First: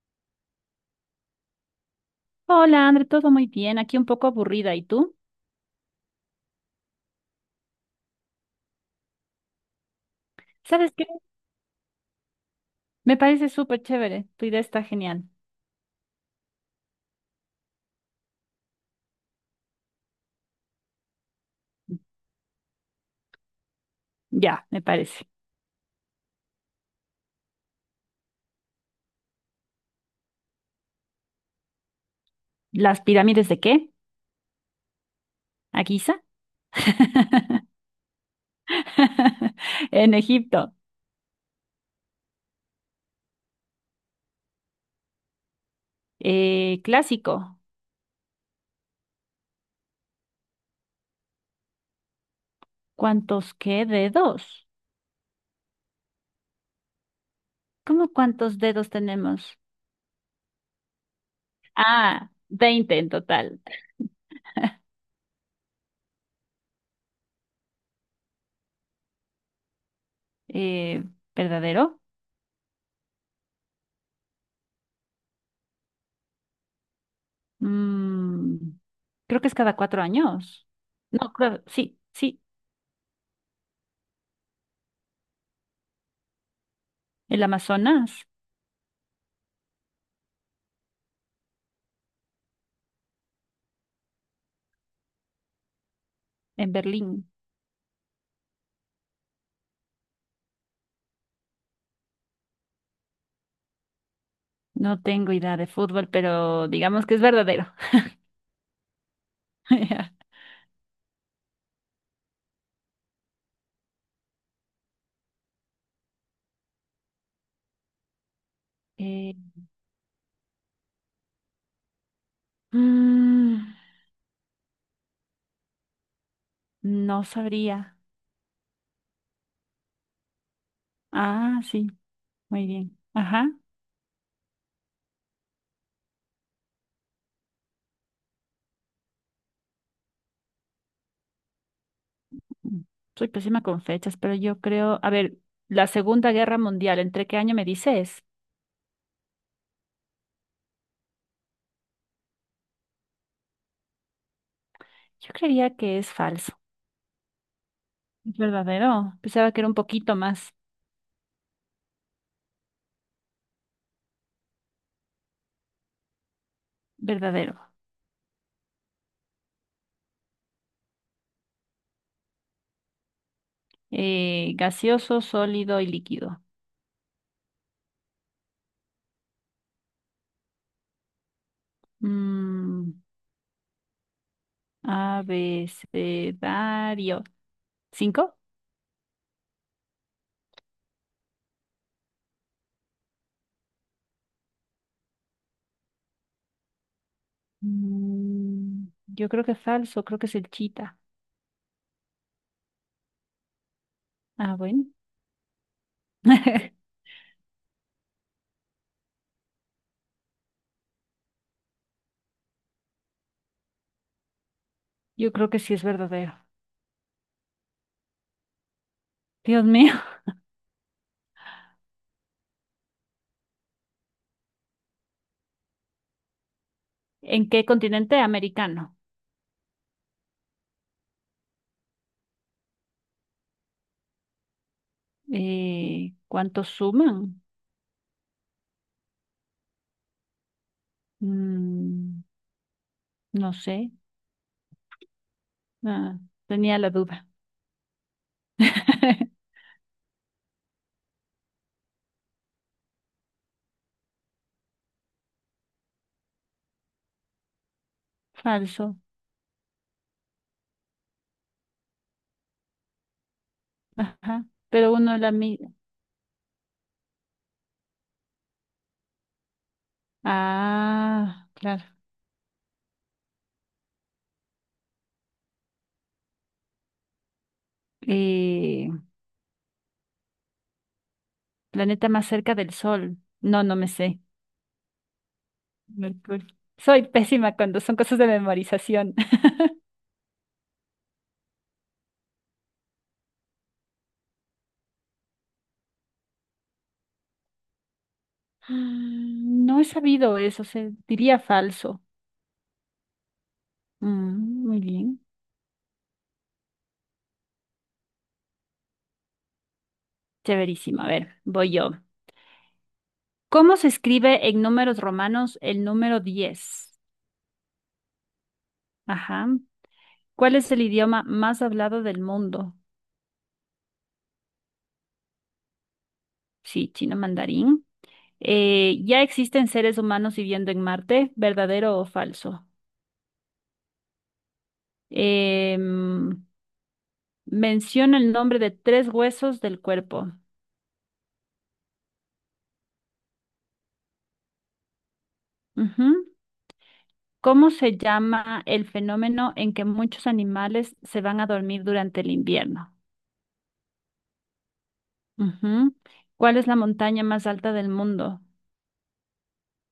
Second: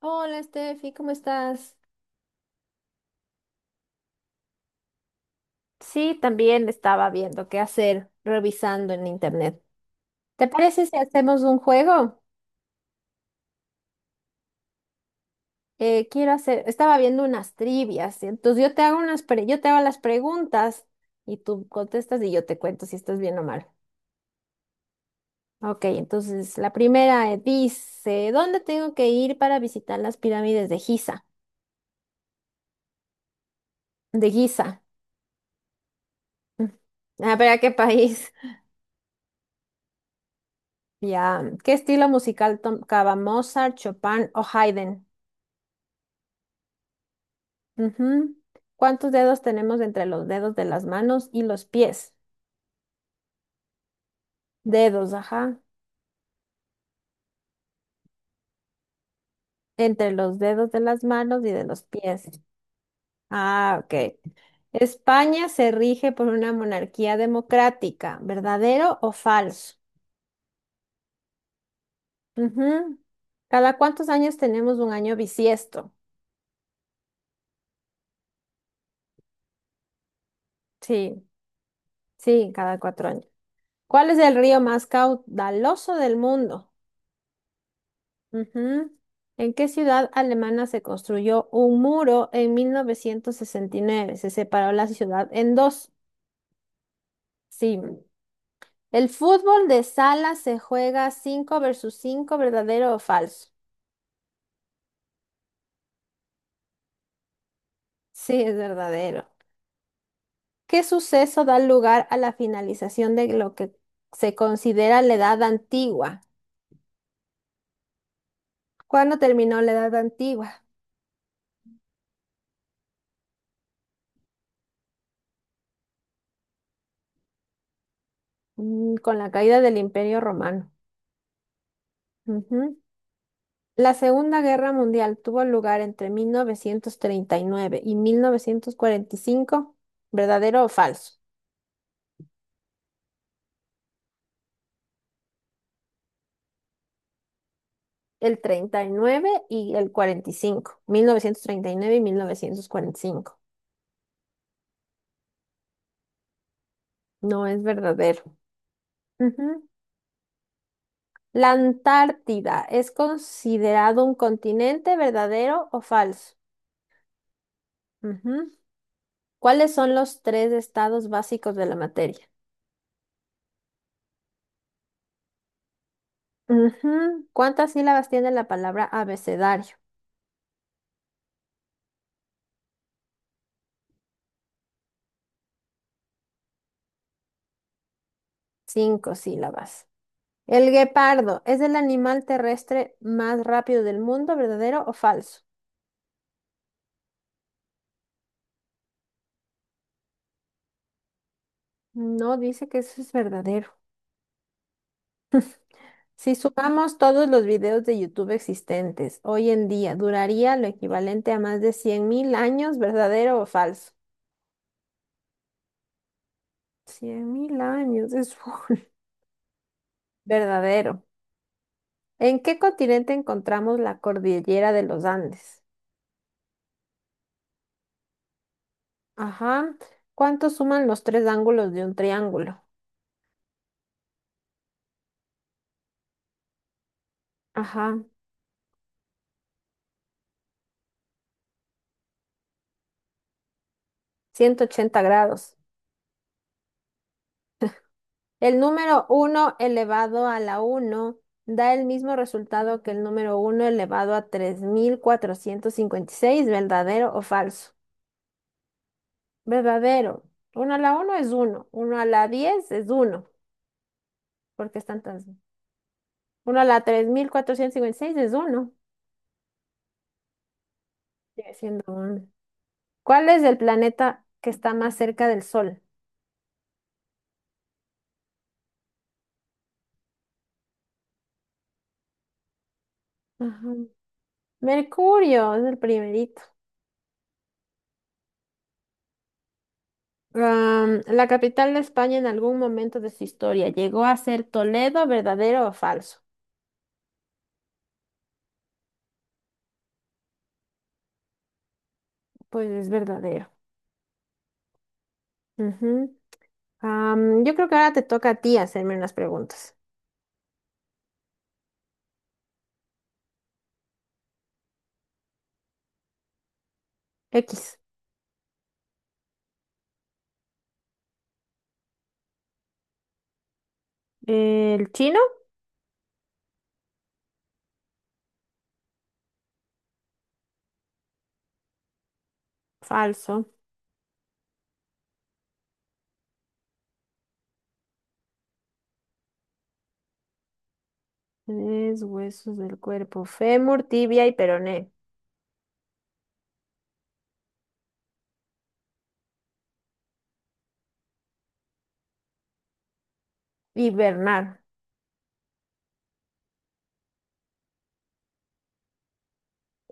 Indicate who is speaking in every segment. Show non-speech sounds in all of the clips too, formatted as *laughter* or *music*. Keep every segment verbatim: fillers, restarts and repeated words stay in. Speaker 1: Hola, Steffi, ¿cómo estás?
Speaker 2: Hola, André, todo muy bien. Aquí un poco aburrida. ¿Y tú?
Speaker 1: Sí, también estaba viendo qué hacer, revisando en internet. ¿Te parece
Speaker 2: ¿Sabes
Speaker 1: si
Speaker 2: qué?
Speaker 1: hacemos un juego?
Speaker 2: Me parece súper chévere. Tu idea está genial.
Speaker 1: Eh, quiero hacer, estaba viendo unas trivias, y entonces yo te hago unas, pre- yo te hago las preguntas y tú contestas y yo te cuento si estás bien o mal.
Speaker 2: Ya, me parece.
Speaker 1: Ok, entonces la primera eh, dice, ¿dónde tengo que ir para visitar las pirámides de Giza?
Speaker 2: ¿Las pirámides de qué?
Speaker 1: De Giza.
Speaker 2: ¿A Giza?
Speaker 1: Mm. Ah, pero ¿a
Speaker 2: *laughs*
Speaker 1: qué país? *laughs*
Speaker 2: En Egipto.
Speaker 1: Ya, ¿qué estilo musical tocaba Mozart, Chopin o Haydn?
Speaker 2: Eh, clásico.
Speaker 1: Ujú. ¿Cuántos dedos tenemos entre los dedos de las manos y los pies?
Speaker 2: ¿Cuántos qué dedos?
Speaker 1: Dedos, ajá.
Speaker 2: ¿Cómo cuántos dedos tenemos?
Speaker 1: Entre los dedos de las manos y de los
Speaker 2: Ah,
Speaker 1: pies.
Speaker 2: veinte en total.
Speaker 1: Ah, ok. España se rige por una monarquía democrática, ¿verdadero o falso?
Speaker 2: Eh, ¿verdadero?
Speaker 1: Ujú. ¿Cada cuántos años tenemos un año bisiesto?
Speaker 2: Mm, creo que es cada cuatro años.
Speaker 1: Sí,
Speaker 2: No, creo, sí, sí.
Speaker 1: sí, cada cuatro años. ¿Cuál es el río más caudaloso del mundo?
Speaker 2: El Amazonas,
Speaker 1: Ujú. ¿En qué ciudad alemana se construyó un muro en mil novecientos sesenta y nueve? Se separó la ciudad en dos.
Speaker 2: en Berlín.
Speaker 1: Sí. El fútbol de sala se juega cinco versus cinco. ¿Verdadero o falso?
Speaker 2: No tengo idea de fútbol, pero digamos que es verdadero.
Speaker 1: Sí, es verdadero.
Speaker 2: *laughs*
Speaker 1: ¿Qué suceso da lugar a la finalización de lo que se considera la Edad Antigua? ¿Cuándo
Speaker 2: Eh,
Speaker 1: terminó la Edad Antigua?
Speaker 2: mm, no sabría.
Speaker 1: Mm, con la caída del Imperio Romano.
Speaker 2: Ah, sí, muy
Speaker 1: Ujú.
Speaker 2: bien. Ajá.
Speaker 1: La Segunda Guerra Mundial tuvo lugar entre mil novecientos treinta y nueve y y mil novecientos cuarenta y cinco. ¿Verdadero o falso?
Speaker 2: Mm, Soy pésima con fechas, pero yo creo, a ver, la Segunda Guerra Mundial, ¿entre qué año me dices?
Speaker 1: El treinta y nueve y el cuarenta y cinco. Mil novecientos treinta y nueve y y mil novecientos cuarenta y cinco.
Speaker 2: Yo creía que es falso.
Speaker 1: No, es verdadero.
Speaker 2: ¿Es verdadero? Pensaba que era
Speaker 1: Ujú.
Speaker 2: un poquito más
Speaker 1: La Antártida es considerado un continente, ¿verdadero o falso?
Speaker 2: verdadero.
Speaker 1: Ujú. ¿Cuáles son los tres estados básicos de la materia?
Speaker 2: Eh, gaseoso, sólido y líquido.
Speaker 1: Ujú. ¿Cuántas sílabas tiene la palabra abecedario?
Speaker 2: Mm, abecedario. ¿Cinco?
Speaker 1: Cinco sílabas. El guepardo es el animal terrestre más rápido del mundo, ¿verdadero o falso?
Speaker 2: Mm, yo creo que es falso, creo que es el chita.
Speaker 1: No, dice que eso es verdadero.
Speaker 2: Ah, bueno.
Speaker 1: Si
Speaker 2: *laughs*
Speaker 1: sumamos todos los videos de YouTube existentes hoy en día, duraría lo equivalente a más de cien mil años, ¿verdadero o falso?
Speaker 2: Yo creo que sí es verdadero.
Speaker 1: Cien mil años, es full.
Speaker 2: Dios mío.
Speaker 1: *laughs* Verdadero. ¿En qué continente encontramos la cordillera de los Andes?
Speaker 2: ¿En qué continente americano?
Speaker 1: Ajá. ¿Cuánto suman los tres ángulos de un triángulo?
Speaker 2: Eh, ¿cuántos suman?
Speaker 1: Ajá.
Speaker 2: Mm, no sé.
Speaker 1: Ciento ochenta grados.
Speaker 2: Ah, tenía la duda.
Speaker 1: El número
Speaker 2: *laughs*
Speaker 1: uno elevado a la uno da el mismo resultado que el número uno elevado a tres mil cuatrocientos cincuenta y seis. ¿Verdadero o falso?
Speaker 2: Falso.
Speaker 1: Verdadero. Uno a la uno es uno. Uno a la diez es uno.
Speaker 2: Ajá.
Speaker 1: Porque
Speaker 2: Pero
Speaker 1: están
Speaker 2: uno
Speaker 1: tan...
Speaker 2: la mira.
Speaker 1: Uno a la tres mil cuatrocientos cincuenta y seis es uno.
Speaker 2: Ah,
Speaker 1: Sigue
Speaker 2: claro.
Speaker 1: siendo uno. ¿Cuál es el planeta que está más cerca del Sol?
Speaker 2: Eh, planeta más cerca del Sol. No,
Speaker 1: Ajá.
Speaker 2: no me sé.
Speaker 1: Mercurio es el primerito.
Speaker 2: Mercurio. Soy pésima cuando son cosas de memorización.
Speaker 1: Am, la capital de España en algún momento de su historia llegó a ser Toledo, ¿verdadero o falso?
Speaker 2: Mm, No he sabido eso, se diría falso.
Speaker 1: Pues es verdadero.
Speaker 2: Mm, muy bien.
Speaker 1: Ujú. Am, yo creo que ahora te toca a ti hacerme unas preguntas.
Speaker 2: Severísimo. A ver, voy yo. ¿Cómo se escribe en números romanos el número diez?
Speaker 1: X.
Speaker 2: Ajá. ¿Cuál es el idioma más hablado del mundo?
Speaker 1: ¿El chino?
Speaker 2: Sí, chino mandarín. Eh, ¿ya existen seres humanos viviendo en Marte? ¿Verdadero o falso?
Speaker 1: Falso.
Speaker 2: Em, menciona el nombre de tres huesos del cuerpo.
Speaker 1: Tres huesos del cuerpo. Fémur, tibia y peroné.
Speaker 2: Ujú. ¿Cómo se llama el fenómeno en que muchos animales se van a dormir durante el invierno?
Speaker 1: Hibernar.
Speaker 2: Ujú. ¿Cuál es la montaña más alta del mundo?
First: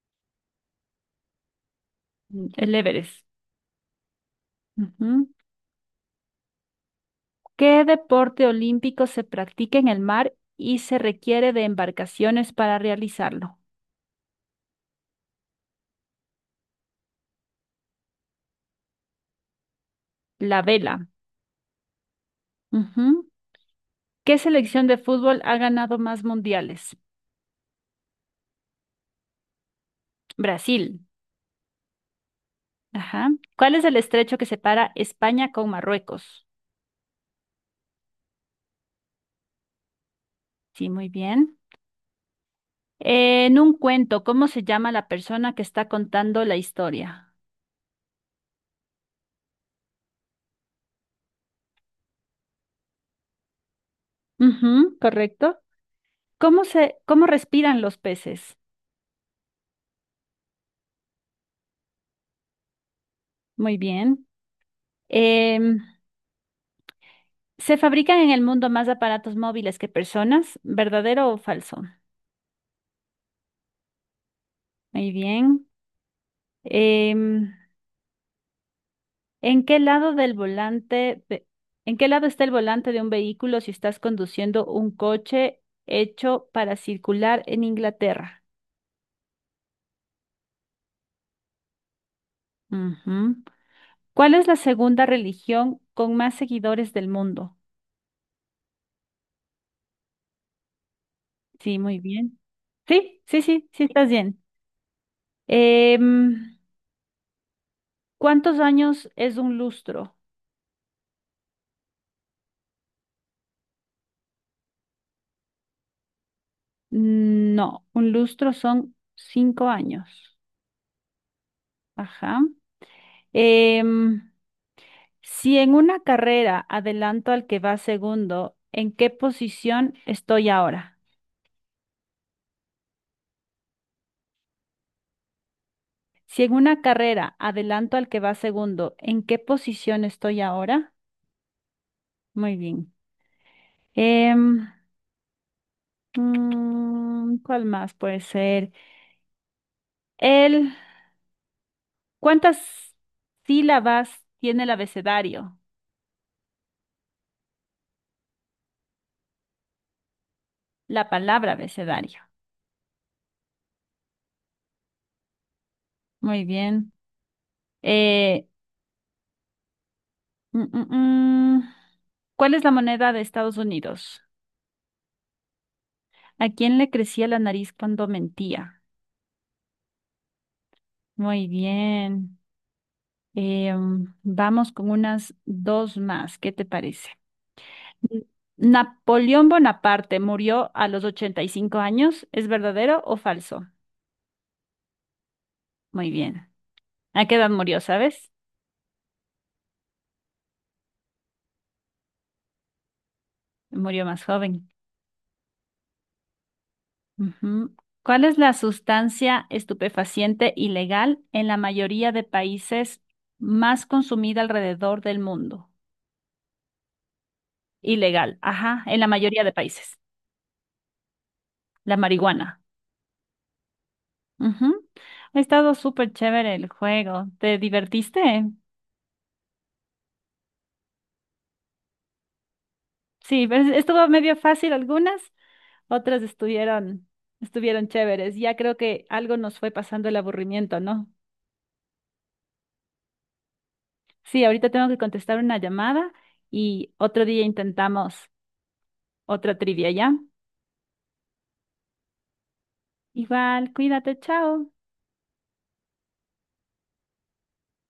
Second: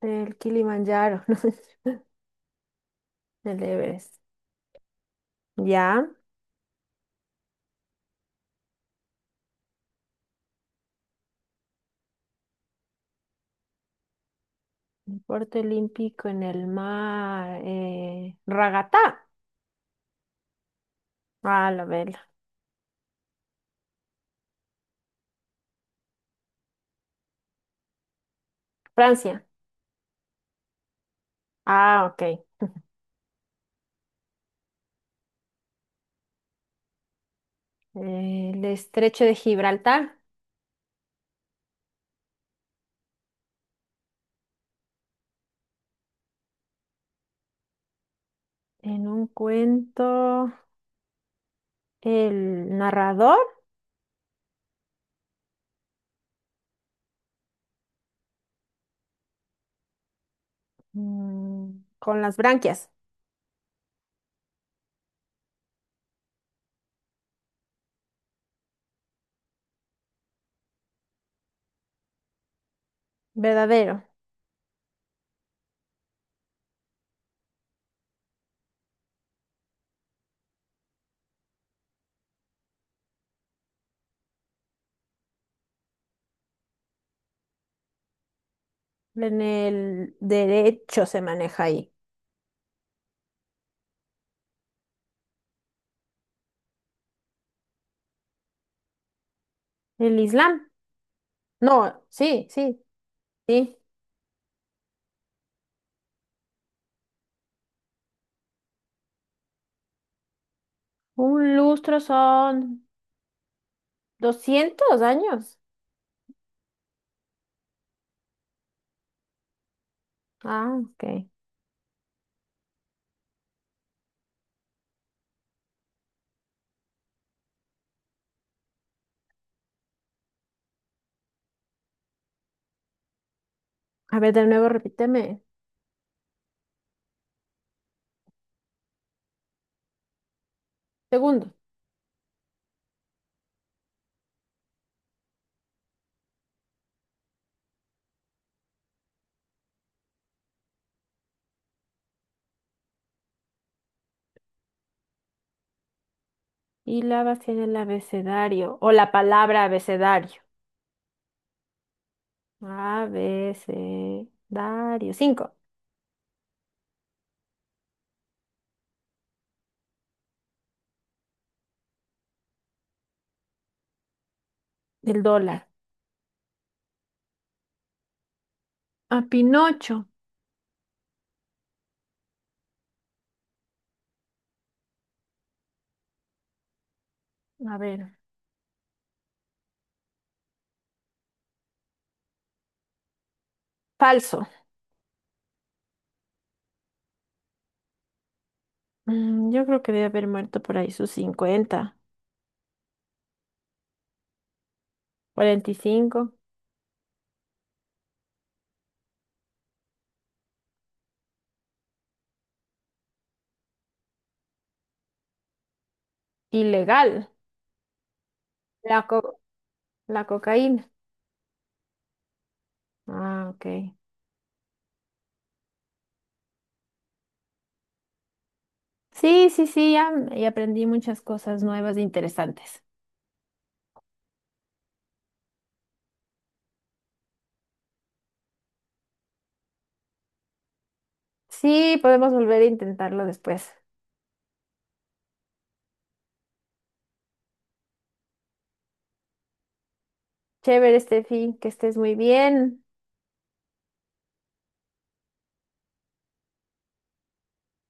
Speaker 1: El Kilimanjaro. *laughs* ¿No?
Speaker 2: Mm, El Everest.
Speaker 1: El Everest.
Speaker 2: Ujú.
Speaker 1: Ya.
Speaker 2: ¿Qué deporte olímpico se practica en el mar y se requiere de embarcaciones para realizarlo?
Speaker 1: Deporte olímpico en el mar. Eh, ragatá.
Speaker 2: La vela.
Speaker 1: Ah, la verga.
Speaker 2: Ujú. ¿Qué selección de fútbol ha ganado más mundiales?
Speaker 1: Francia.
Speaker 2: Brasil.
Speaker 1: Ah, ok.
Speaker 2: Ajá. ¿Cuál es el estrecho que separa España con Marruecos?
Speaker 1: El estrecho de Gibraltar.
Speaker 2: Sí, muy bien. En un cuento, ¿cómo se llama la persona que está contando la historia?
Speaker 1: En un cuento, el narrador.
Speaker 2: Ujú, correcto. ¿Cómo se, cómo respiran los peces?
Speaker 1: mm, con las branquias.
Speaker 2: Muy bien. Em, ¿se fabrican en el mundo más aparatos móviles que personas? ¿Verdadero o falso?
Speaker 1: Verdadero.
Speaker 2: Muy bien. Em, ¿en qué lado del volante, ve- en qué lado está el volante de un vehículo si estás conduciendo un coche hecho para circular en Inglaterra?
Speaker 1: En el derecho se maneja ahí.
Speaker 2: Ujú. ¿Cuál es la segunda religión con más seguidores del mundo?
Speaker 1: El Islam.
Speaker 2: Sí, muy
Speaker 1: No,
Speaker 2: bien.
Speaker 1: sí, sí,
Speaker 2: Sí, sí, sí,
Speaker 1: sí.
Speaker 2: sí, estás bien. Em, ¿cuántos años es un lustro?
Speaker 1: Un lustro son doscientos años.
Speaker 2: Mm, No, un lustro son cinco años.
Speaker 1: Ah, ok.
Speaker 2: Ajá. Em, si en una carrera adelanto al que va segundo, ¿en qué posición estoy ahora?
Speaker 1: A ver, de nuevo, repíteme.
Speaker 2: Si en una carrera adelanto al que va segundo, ¿en qué posición estoy ahora?
Speaker 1: Segundo.
Speaker 2: Muy bien. Em, Mm, ¿cuál más puede ser? El, ¿cuántas sílabas tiene el abecedario?
Speaker 1: Sílabas en el abecedario o la palabra abecedario.
Speaker 2: La palabra abecedario.
Speaker 1: Abecedario. Cinco.
Speaker 2: Muy bien. Eh, mm, mm, mm. ¿Cuál es la moneda de Estados Unidos?
Speaker 1: Del dólar.
Speaker 2: ¿A quién le crecía la nariz cuando mentía?
Speaker 1: A Pinocho.
Speaker 2: Muy bien. Eh, mm, vamos con unas dos más. ¿Qué te parece?
Speaker 1: A ver.
Speaker 2: N- Napoleón Bonaparte murió a los ochenta y cinco años. ¿Es verdadero o falso?
Speaker 1: Falso.
Speaker 2: Muy bien. ¿A qué edad murió, sabes?
Speaker 1: Mm, yo creo que debe haber muerto por ahí sus cincuenta,
Speaker 2: Murió más joven.
Speaker 1: cuarenta y cinco.
Speaker 2: Ujú. ¿Cuál es la sustancia estupefaciente ilegal en la mayoría de países más consumida alrededor del mundo?
Speaker 1: Ilegal.
Speaker 2: Ilegal, ajá, en
Speaker 1: La
Speaker 2: la
Speaker 1: co-
Speaker 2: mayoría de países.
Speaker 1: la cocaína.
Speaker 2: La marihuana.
Speaker 1: Ah, ok.
Speaker 2: Ujú. Ha estado súper chévere el juego. ¿Te divertiste?
Speaker 1: Sí, sí, sí, ya, y aprendí muchas cosas nuevas e interesantes.
Speaker 2: Sí, pues, estuvo medio fácil algunas, otras estuvieron, estuvieron chéveres. Ya creo que algo nos fue pasando el aburrimiento, ¿no?
Speaker 1: Sí, podemos volver a intentarlo después.
Speaker 2: Sí, ahorita tengo que contestar una llamada y otro día intentamos otra trivia, ¿ya?
Speaker 1: Chévere, Steffi, que estés muy bien.
Speaker 2: Igual, cuídate, chao.